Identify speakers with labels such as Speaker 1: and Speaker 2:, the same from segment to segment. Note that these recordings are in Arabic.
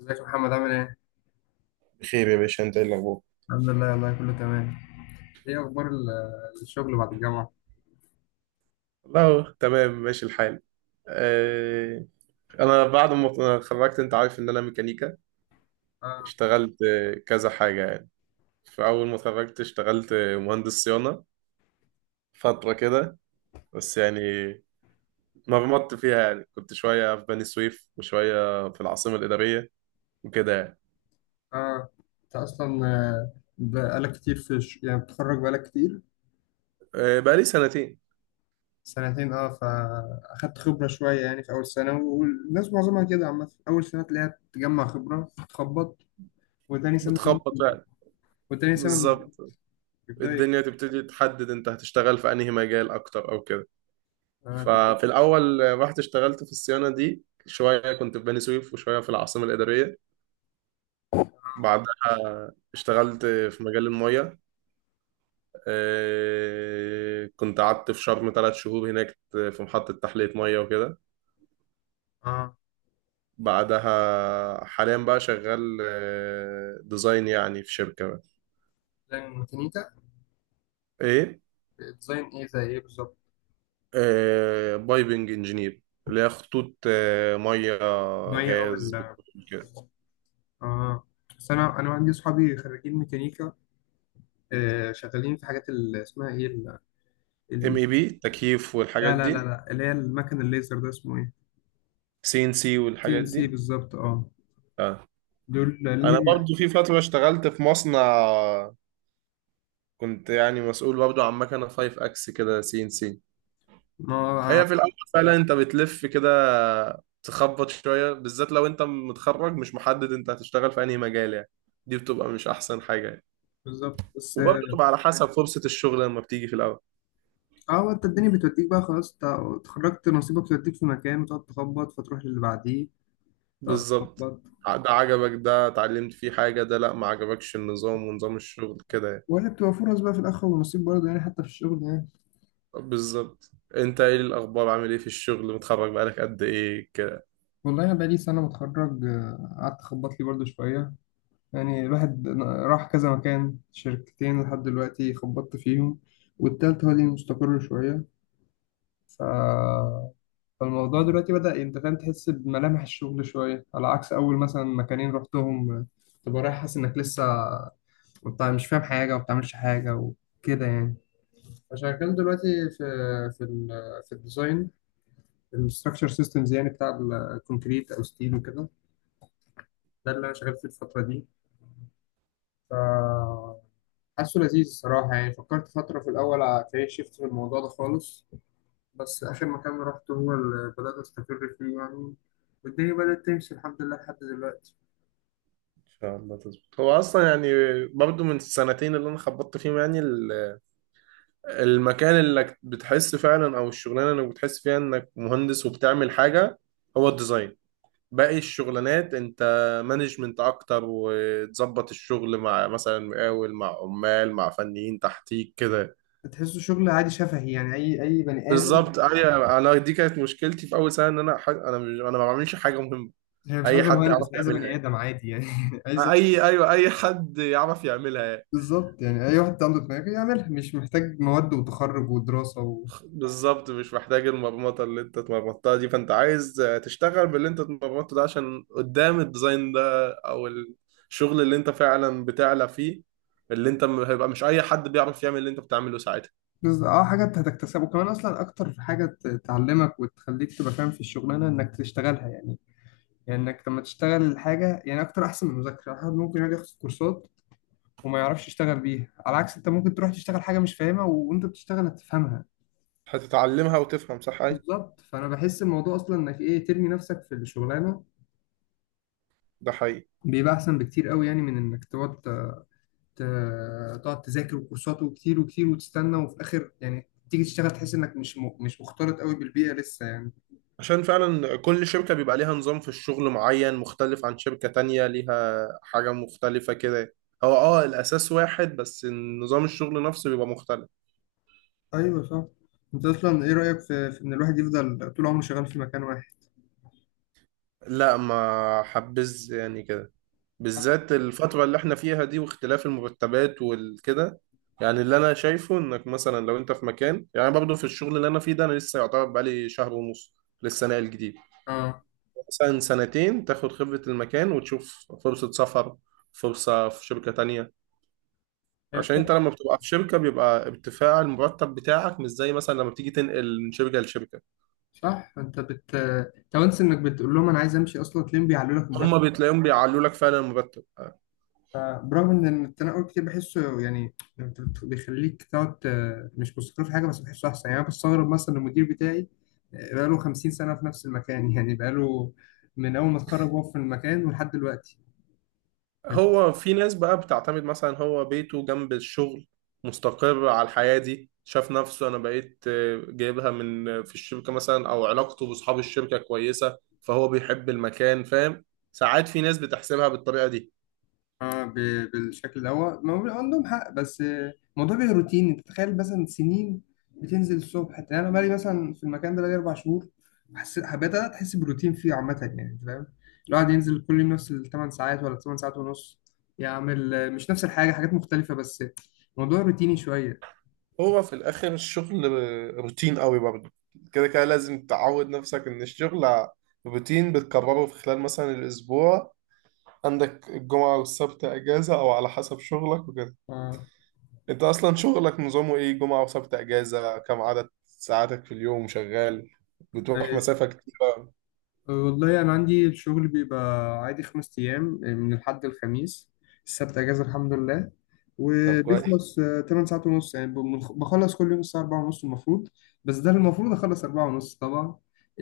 Speaker 1: ازيك يا محمد عامل ايه؟
Speaker 2: بخير يا باشا، انت ايه الاخبار؟
Speaker 1: الحمد لله، والله كله تمام. ايه اخبار الشغل بعد الجامعة؟
Speaker 2: والله تمام ماشي الحال. آه، انا بعد ما اتخرجت انت عارف ان انا ميكانيكا.
Speaker 1: اه.
Speaker 2: اشتغلت كذا حاجة يعني. فاول ما اتخرجت اشتغلت مهندس صيانة فترة كده، بس يعني مرمطت فيها، يعني كنت شوية في بني سويف وشوية في العاصمة الإدارية وكده يعني.
Speaker 1: اه، انت اصلا بقالك كتير في يعني بتخرج بقالك كتير.
Speaker 2: بقالي سنتين
Speaker 1: سنتين، اه، فاخدت خبرة شوية يعني في اول سنة، والناس معظمها كده عامة اول سنة تلاقيها تجمع خبرة، تخبط وتاني سنة.
Speaker 2: بتخبط يعني
Speaker 1: وتاني سنة
Speaker 2: بالظبط.
Speaker 1: بيبدأوا
Speaker 2: الدنيا
Speaker 1: يك-
Speaker 2: تبتدي تحدد انت هتشتغل في انهي مجال اكتر او كده.
Speaker 1: اه، طب إيه؟
Speaker 2: ففي الأول رحت اشتغلت في الصيانة دي شوية، كنت في بني سويف وشوية في العاصمة الإدارية. بعدها اشتغلت في مجال المية. اه، كنت قعدت في شرم 3 شهور هناك في محطة تحلية مية وكده.
Speaker 1: اه.
Speaker 2: بعدها حاليا بقى شغال ديزاين يعني في شركة بقى.
Speaker 1: ديزاين ميكانيكا.
Speaker 2: ايه،
Speaker 1: ديزاين ايه زي ايه بالظبط؟
Speaker 2: اه، بايبنج انجينير، اللي هي خطوط مية
Speaker 1: مية او
Speaker 2: غاز
Speaker 1: ال اه.
Speaker 2: بتقول كده.
Speaker 1: آه. بس انا عندي صحابي خريجين ميكانيكا، شغالين في حاجات اللي اسمها ايه
Speaker 2: ام
Speaker 1: ال...
Speaker 2: اي بي تكييف والحاجات
Speaker 1: لا لا لا
Speaker 2: دي.
Speaker 1: لا اللي هي المكن الليزر ده اسمه ايه.
Speaker 2: سي ان سي
Speaker 1: تي ان
Speaker 2: والحاجات دي.
Speaker 1: سي بالظبط، اه.
Speaker 2: اه،
Speaker 1: دول
Speaker 2: انا
Speaker 1: لان
Speaker 2: برضو في فترة اشتغلت في مصنع، كنت يعني مسؤول برضو عن مكنة 5 اكس كده سي ان سي.
Speaker 1: ما
Speaker 2: هي في الاول فعلا انت بتلف كده، تخبط شوية، بالذات لو انت متخرج مش محدد انت هتشتغل في انهي مجال يعني. دي بتبقى مش احسن حاجة يعني.
Speaker 1: بالظبط، بس
Speaker 2: وبرضو
Speaker 1: اه.
Speaker 2: تبقى على حسب فرصة الشغل لما بتيجي في الاول.
Speaker 1: هو انت الدنيا بتوديك بقى، خلاص انت اتخرجت نصيبك توديك في مكان وتقعد تخبط، فتروح للي بعديه تقعد
Speaker 2: بالظبط.
Speaker 1: تخبط.
Speaker 2: ده عجبك، ده اتعلمت فيه حاجة، ده لا ما عجبكش النظام ونظام الشغل كده يعني.
Speaker 1: ولا بتبقى فرص بقى في الاخر ونصيب برضه، يعني حتى في الشغل يعني.
Speaker 2: بالظبط. انت ايه الاخبار، عامل ايه في الشغل، متخرج بقالك قد ايه؟
Speaker 1: والله انا بقالي سنه متخرج، قعدت اخبط لي برضه شويه. يعني الواحد راح كذا مكان، شركتين لحد دلوقتي خبطت فيهم، والتالت هو اللي مستقر شوية. ف... فالموضوع دلوقتي بدأ، انت فاهم، تحس بملامح الشغل شوية، على عكس أول مثلا مكانين رحتهم تبقى رايح حاسس إنك لسه انت مش فاهم حاجة وما بتعملش حاجة وكده يعني. فشغال دلوقتي في في ال... في الديزاين، الستراكشر سيستمز يعني، بتاع الكونكريت أو ستيل وكده. ده اللي أنا شغال فيه الفترة دي. ف حاسه لذيذ الصراحة، يعني فكرت فترة في الأول أكارير شيفت في الموضوع ده خالص. بس آخر مكان رحت هو اللي بدأت أستقر فيه يعني، والدنيا بدأت تمشي الحمد لله لحد دلوقتي.
Speaker 2: ان شاء الله تظبط. هو اصلا يعني برضو من السنتين اللي انا خبطت فيهم يعني، المكان اللي بتحس فعلا او الشغلانه اللي بتحس فيها انك مهندس وبتعمل حاجه، هو الديزاين. باقي الشغلانات انت مانجمنت اكتر، وتظبط الشغل مع مثلا مقاول مع عمال مع فنيين تحتيك كده.
Speaker 1: بتحسه شغل عادي شفهي يعني، اي بني ادم.
Speaker 2: بالظبط ايوه. انا دي كانت مشكلتي في اول سنه ان انا ح- انا مش انا ما بعملش حاجه مهمه.
Speaker 1: هي مش
Speaker 2: اي
Speaker 1: عايزه
Speaker 2: حد يعرف
Speaker 1: مهندس، عايزه بني
Speaker 2: يعملها.
Speaker 1: ادم عادي يعني عايزه.
Speaker 2: اي ايوه، اي حد يعرف يعملها.
Speaker 1: بالظبط، يعني اي واحد عنده دماغ يعملها، مش محتاج مواد وتخرج ودراسه
Speaker 2: بالظبط، مش محتاج المرمطة اللي انت اتمرمطتها دي. فانت عايز تشتغل باللي انت اتمرمطته ده، عشان قدام الديزاين ده او الشغل اللي انت فعلا بتعلى فيه، هيبقى مش اي حد بيعرف يعمل اللي انت بتعمله ساعتها.
Speaker 1: اه، حاجات هتكتسبها، وكمان اصلا اكتر حاجه تعلمك وتخليك تبقى فاهم في الشغلانه انك تشتغلها يعني. يعني انك لما تشتغل الحاجه يعني اكتر احسن من المذاكره، الواحد ممكن يقعد ياخد كورسات وما يعرفش يشتغل بيها، على عكس انت ممكن تروح تشتغل حاجه مش فاهمها، وانت بتشتغل هتفهمها.
Speaker 2: هتتعلمها وتفهم صح. ايه،
Speaker 1: بالظبط، فانا بحس الموضوع اصلا انك ايه، ترمي نفسك في الشغلانه
Speaker 2: ده حقيقي.
Speaker 1: بيبقى احسن بكتير قوي، يعني من انك تقعد تقعد تذاكر وكورسات وكتير وكتير وتستنى، وفي الاخر يعني تيجي تشتغل تحس انك مش مختلط قوي بالبيئه لسه يعني.
Speaker 2: عشان فعلا كل شركة بيبقى ليها نظام في الشغل معين مختلف عن شركة تانية ليها حاجة مختلفة كده. هو اه الاساس واحد، بس نظام الشغل نفسه بيبقى مختلف.
Speaker 1: ايوه صح. انت اصلا ايه رايك في, في ان الواحد يفضل طول عمره شغال في مكان واحد؟
Speaker 2: لا ما حبذ يعني كده، بالذات الفترة اللي احنا فيها دي واختلاف المرتبات والكده. يعني اللي انا شايفه انك مثلا لو انت في مكان، يعني برضه في الشغل اللي انا فيه ده انا لسه يعتبر بقالي شهر ونص، لسه ناقل جديد.
Speaker 1: اه.
Speaker 2: مثلا سنتين تاخد خبرة المكان وتشوف فرصة سفر، فرصة في شركة تانية.
Speaker 1: هي
Speaker 2: عشان
Speaker 1: فعلا.
Speaker 2: انت لما بتبقى في شركة بيبقى ارتفاع المرتب بتاعك مش زي مثلا لما بتيجي تنقل من شركة لشركة.
Speaker 1: صح. انت بت طب انس انك بتقول لهم انا عايز امشي، اصلا تلاقيهم بيعلوا لك.
Speaker 2: هما بتلاقيهم بيعلوا لك فعلا المرتب.
Speaker 1: برغم ان التنقل كتير بحسه يعني بيخليك تقعد مش مستقر في حاجه، بس بحسه احسن يعني. انا بستغرب مثلا المدير بتاعي، بقاله 50 سنه في نفس المكان، يعني بقاله من اول ما اتخرج وهو في المكان ولحد دلوقتي.
Speaker 2: هو في ناس بقى بتعتمد، مثلا هو بيته جنب الشغل، مستقر على الحياة دي، شاف نفسه انا بقيت جايبها من في الشركة مثلا، او علاقته باصحاب الشركة كويسة فهو بيحب المكان فاهم. ساعات في ناس بتحسبها بالطريقة دي.
Speaker 1: اه، بالشكل ده هو ما هو عندهم حق، بس الموضوع بيبقى روتين، انت تخيل مثلا سنين بتنزل الصبح. يعني انا بقالي مثلا في المكان ده بقالي اربع شهور، حسيت حبيت انا تحس بروتين فيه عامه يعني، انت فاهم، الواحد ينزل كل يوم نفس الثمان ساعات ولا الثمان ساعات ونص، يعمل مش نفس الحاجه، حاجات مختلفه، بس الموضوع روتيني شويه.
Speaker 2: هو في الاخر الشغل روتين قوي برضه. كده كده لازم تعود نفسك ان الشغل روتين بتكرره في خلال مثلا الاسبوع، عندك الجمعة والسبت اجازة او على حسب شغلك وكده.
Speaker 1: اه.
Speaker 2: انت اصلا شغلك نظامه ايه، جمعة وسبت اجازة؟ كم عدد ساعاتك في اليوم شغال؟ بتروح مسافة كتيرة؟
Speaker 1: والله أنا عندي الشغل بيبقى عادي خمس أيام، من الحد الخميس، السبت أجازة الحمد لله.
Speaker 2: طب كويس.
Speaker 1: وبيخلص تمن ساعات ونص، يعني بخلص كل يوم الساعة أربعة ونص المفروض. بس ده المفروض أخلص أربعة ونص، طبعا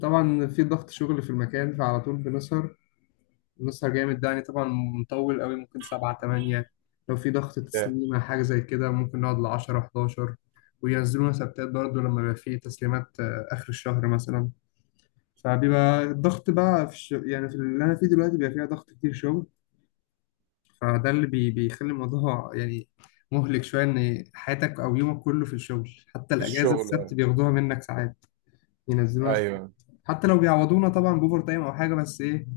Speaker 1: طبعا في ضغط شغل في المكان، فعلى طول بنسهر. بنسهر جامد ده يعني، طبعا مطول قوي ممكن سبعة تمانية، لو في ضغط
Speaker 2: Yeah.
Speaker 1: تسليمة حاجة زي كده ممكن نقعد لعشرة حداشر. وينزلونا سبتات برضه لما بيبقى في تسليمات آخر الشهر مثلا. فبيبقى الضغط بقى في يعني في اللي انا فيه دلوقتي بيبقى فيها ضغط كتير شغل. فده بيخلي الموضوع يعني مهلك شويه، ان حياتك او يومك كله في الشغل، حتى
Speaker 2: في
Speaker 1: الاجازه
Speaker 2: الشغل
Speaker 1: السبت
Speaker 2: يعني.
Speaker 1: بياخدوها منك ساعات، ينزلوها س-
Speaker 2: ايوه.
Speaker 1: حتى لو بيعوضونا طبعا باوفر تايم او حاجه، بس ايه،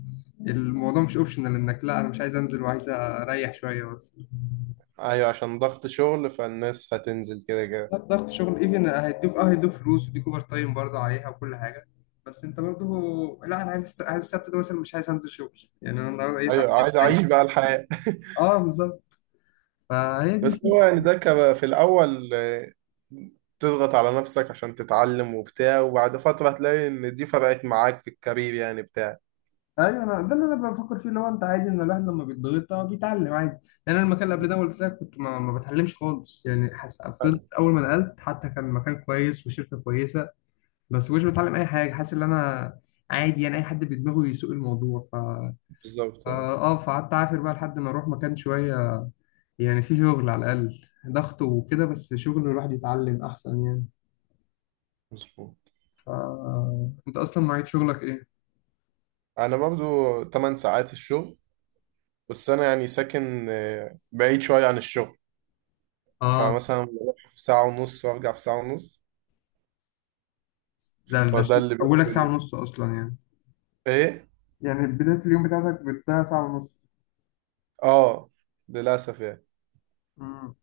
Speaker 1: الموضوع مش اوبشنال انك لا انا مش عايز انزل وعايز اريح شويه، بس
Speaker 2: ايوه، عشان ضغط شغل فالناس هتنزل كده كده.
Speaker 1: لا ضغط شغل ايفن هيدوك فلوس وديك اوفر تايم برضه عليها وكل حاجه، بس انت برضه لا انا عايز، عايز السبت ده مثلا مش عايز انزل شغل، يعني انا النهارده ايه، تعب،
Speaker 2: ايوه
Speaker 1: عايز
Speaker 2: عايز
Speaker 1: اريح.
Speaker 2: اعيش بقى الحياة.
Speaker 1: اه بالظبط. فهي دي
Speaker 2: بس هو
Speaker 1: الفكره.
Speaker 2: يعني ده كان في الاول، تضغط على نفسك عشان تتعلم وبتاع، وبعد فترة هتلاقي ان دي فرقت معاك في الكارير يعني بتاع.
Speaker 1: ايوه انا ده اللي انا بفكر فيه، اللي هو انت عادي ان الواحد لما بيتضغط بيتعلم عادي. يعني انا المكان اللي قبل ده قلت لك كنت ما بتعلمش خالص يعني فضلت
Speaker 2: أيوة،
Speaker 1: اول ما نقلت، حتى كان مكان كويس وشركه كويسه، بس مش بتعلم اي حاجه، حاسس ان انا عادي يعني اي حد بدماغه يسوق الموضوع، ف اه،
Speaker 2: بالظبط
Speaker 1: فقعدت اعافر بقى لحد ما اروح مكان شويه، يعني في شغل على الاقل، ضغط وكده بس شغل الواحد يتعلم احسن يعني.
Speaker 2: مظبوط.
Speaker 1: ف انت اصلا معيد شغلك ايه؟
Speaker 2: انا برضو 8 ساعات الشغل. بس انا يعني ساكن بعيد شويه عن الشغل.
Speaker 1: اه،
Speaker 2: فمثلا بروح في ساعه ونص وارجع في ساعه ونص.
Speaker 1: ده
Speaker 2: فده اللي بياكل
Speaker 1: اولك ساعه
Speaker 2: اليوم.
Speaker 1: ونص اصلا يعني.
Speaker 2: ايه
Speaker 1: يعني بداية اليوم بتاعتك بتضيع ساعة ونص.
Speaker 2: اه، للاسف يعني.
Speaker 1: امم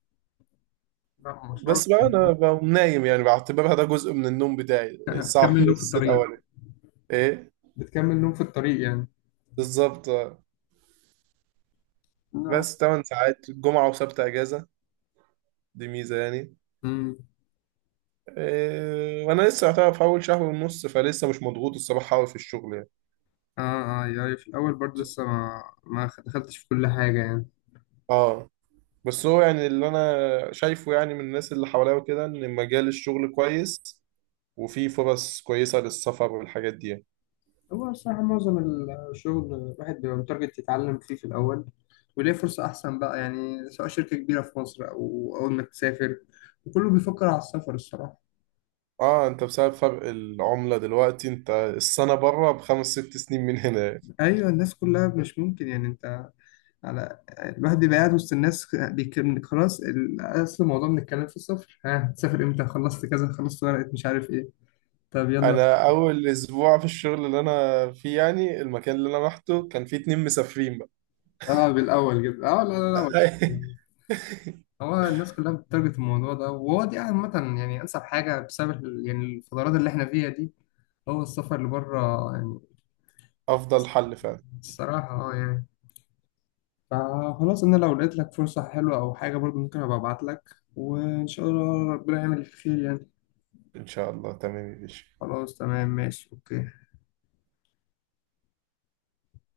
Speaker 1: لا مشوار.
Speaker 2: بس بقى انا بقوم نايم يعني، بعتبرها ده جزء من النوم بتاعي الساعه
Speaker 1: بتكمل نوم في
Speaker 2: ونص
Speaker 1: الطريق.
Speaker 2: الاولانيه. ايه،
Speaker 1: بتكمل نوم في الطريق يعني.
Speaker 2: بالظبط آه.
Speaker 1: لا.
Speaker 2: بس 8 ساعات جمعه وسبت اجازه، دي ميزه يعني.
Speaker 1: امم
Speaker 2: إيه، وانا لسه يعتبر في اول شهر ونص، فلسه مش مضغوط الصراحه قوي في الشغل يعني.
Speaker 1: اه. اه يعني في الأول برضه لسه ما دخلتش في كل حاجة يعني.
Speaker 2: اه، بس هو يعني اللي انا شايفه يعني من الناس اللي حواليا وكده ان مجال الشغل كويس، وفي فرص كويسة للسفر والحاجات دي يعني.
Speaker 1: هو الصراحة معظم الشغل الواحد بيبقى متارجت يتعلم فيه في الأول، وليه فرصة أحسن بقى، يعني سواء شركة كبيرة في مصر أو أول ما تسافر، وكله بيفكر على السفر الصراحة.
Speaker 2: اه انت بسبب فرق العملة دلوقتي، انت السنة بره بخمس ست سنين من هنا يعني.
Speaker 1: أيوة، الناس كلها مش ممكن يعني أنت على، الواحد بيبقى قاعد وسط الناس بيكلم، خلاص اصل الموضوع من الكلام في السفر، ها تسافر امتى، خلصت كذا، خلصت ورقة، مش عارف ايه، طب يلا.
Speaker 2: انا اول اسبوع في الشغل اللي انا فيه، يعني المكان اللي انا رحته كان فيه اتنين مسافرين بقى.
Speaker 1: اه بالاول كده اه، لا مش. هو الناس كلها بتتارجت الموضوع ده، وهو دي عامة يعني انسب حاجة بسبب يعني الفترات اللي احنا فيها دي هو السفر اللي بره يعني.
Speaker 2: افضل حل فعلا.
Speaker 1: الصراحة اه يعني. فخلاص انا لو لقيت لك فرصة حلوة او حاجة برضو ممكن ابقى ابعت لك، وان شاء الله ربنا يعمل الخير يعني.
Speaker 2: ان شاء الله، تمام يا باشا.
Speaker 1: خلاص تمام ماشي اوكي.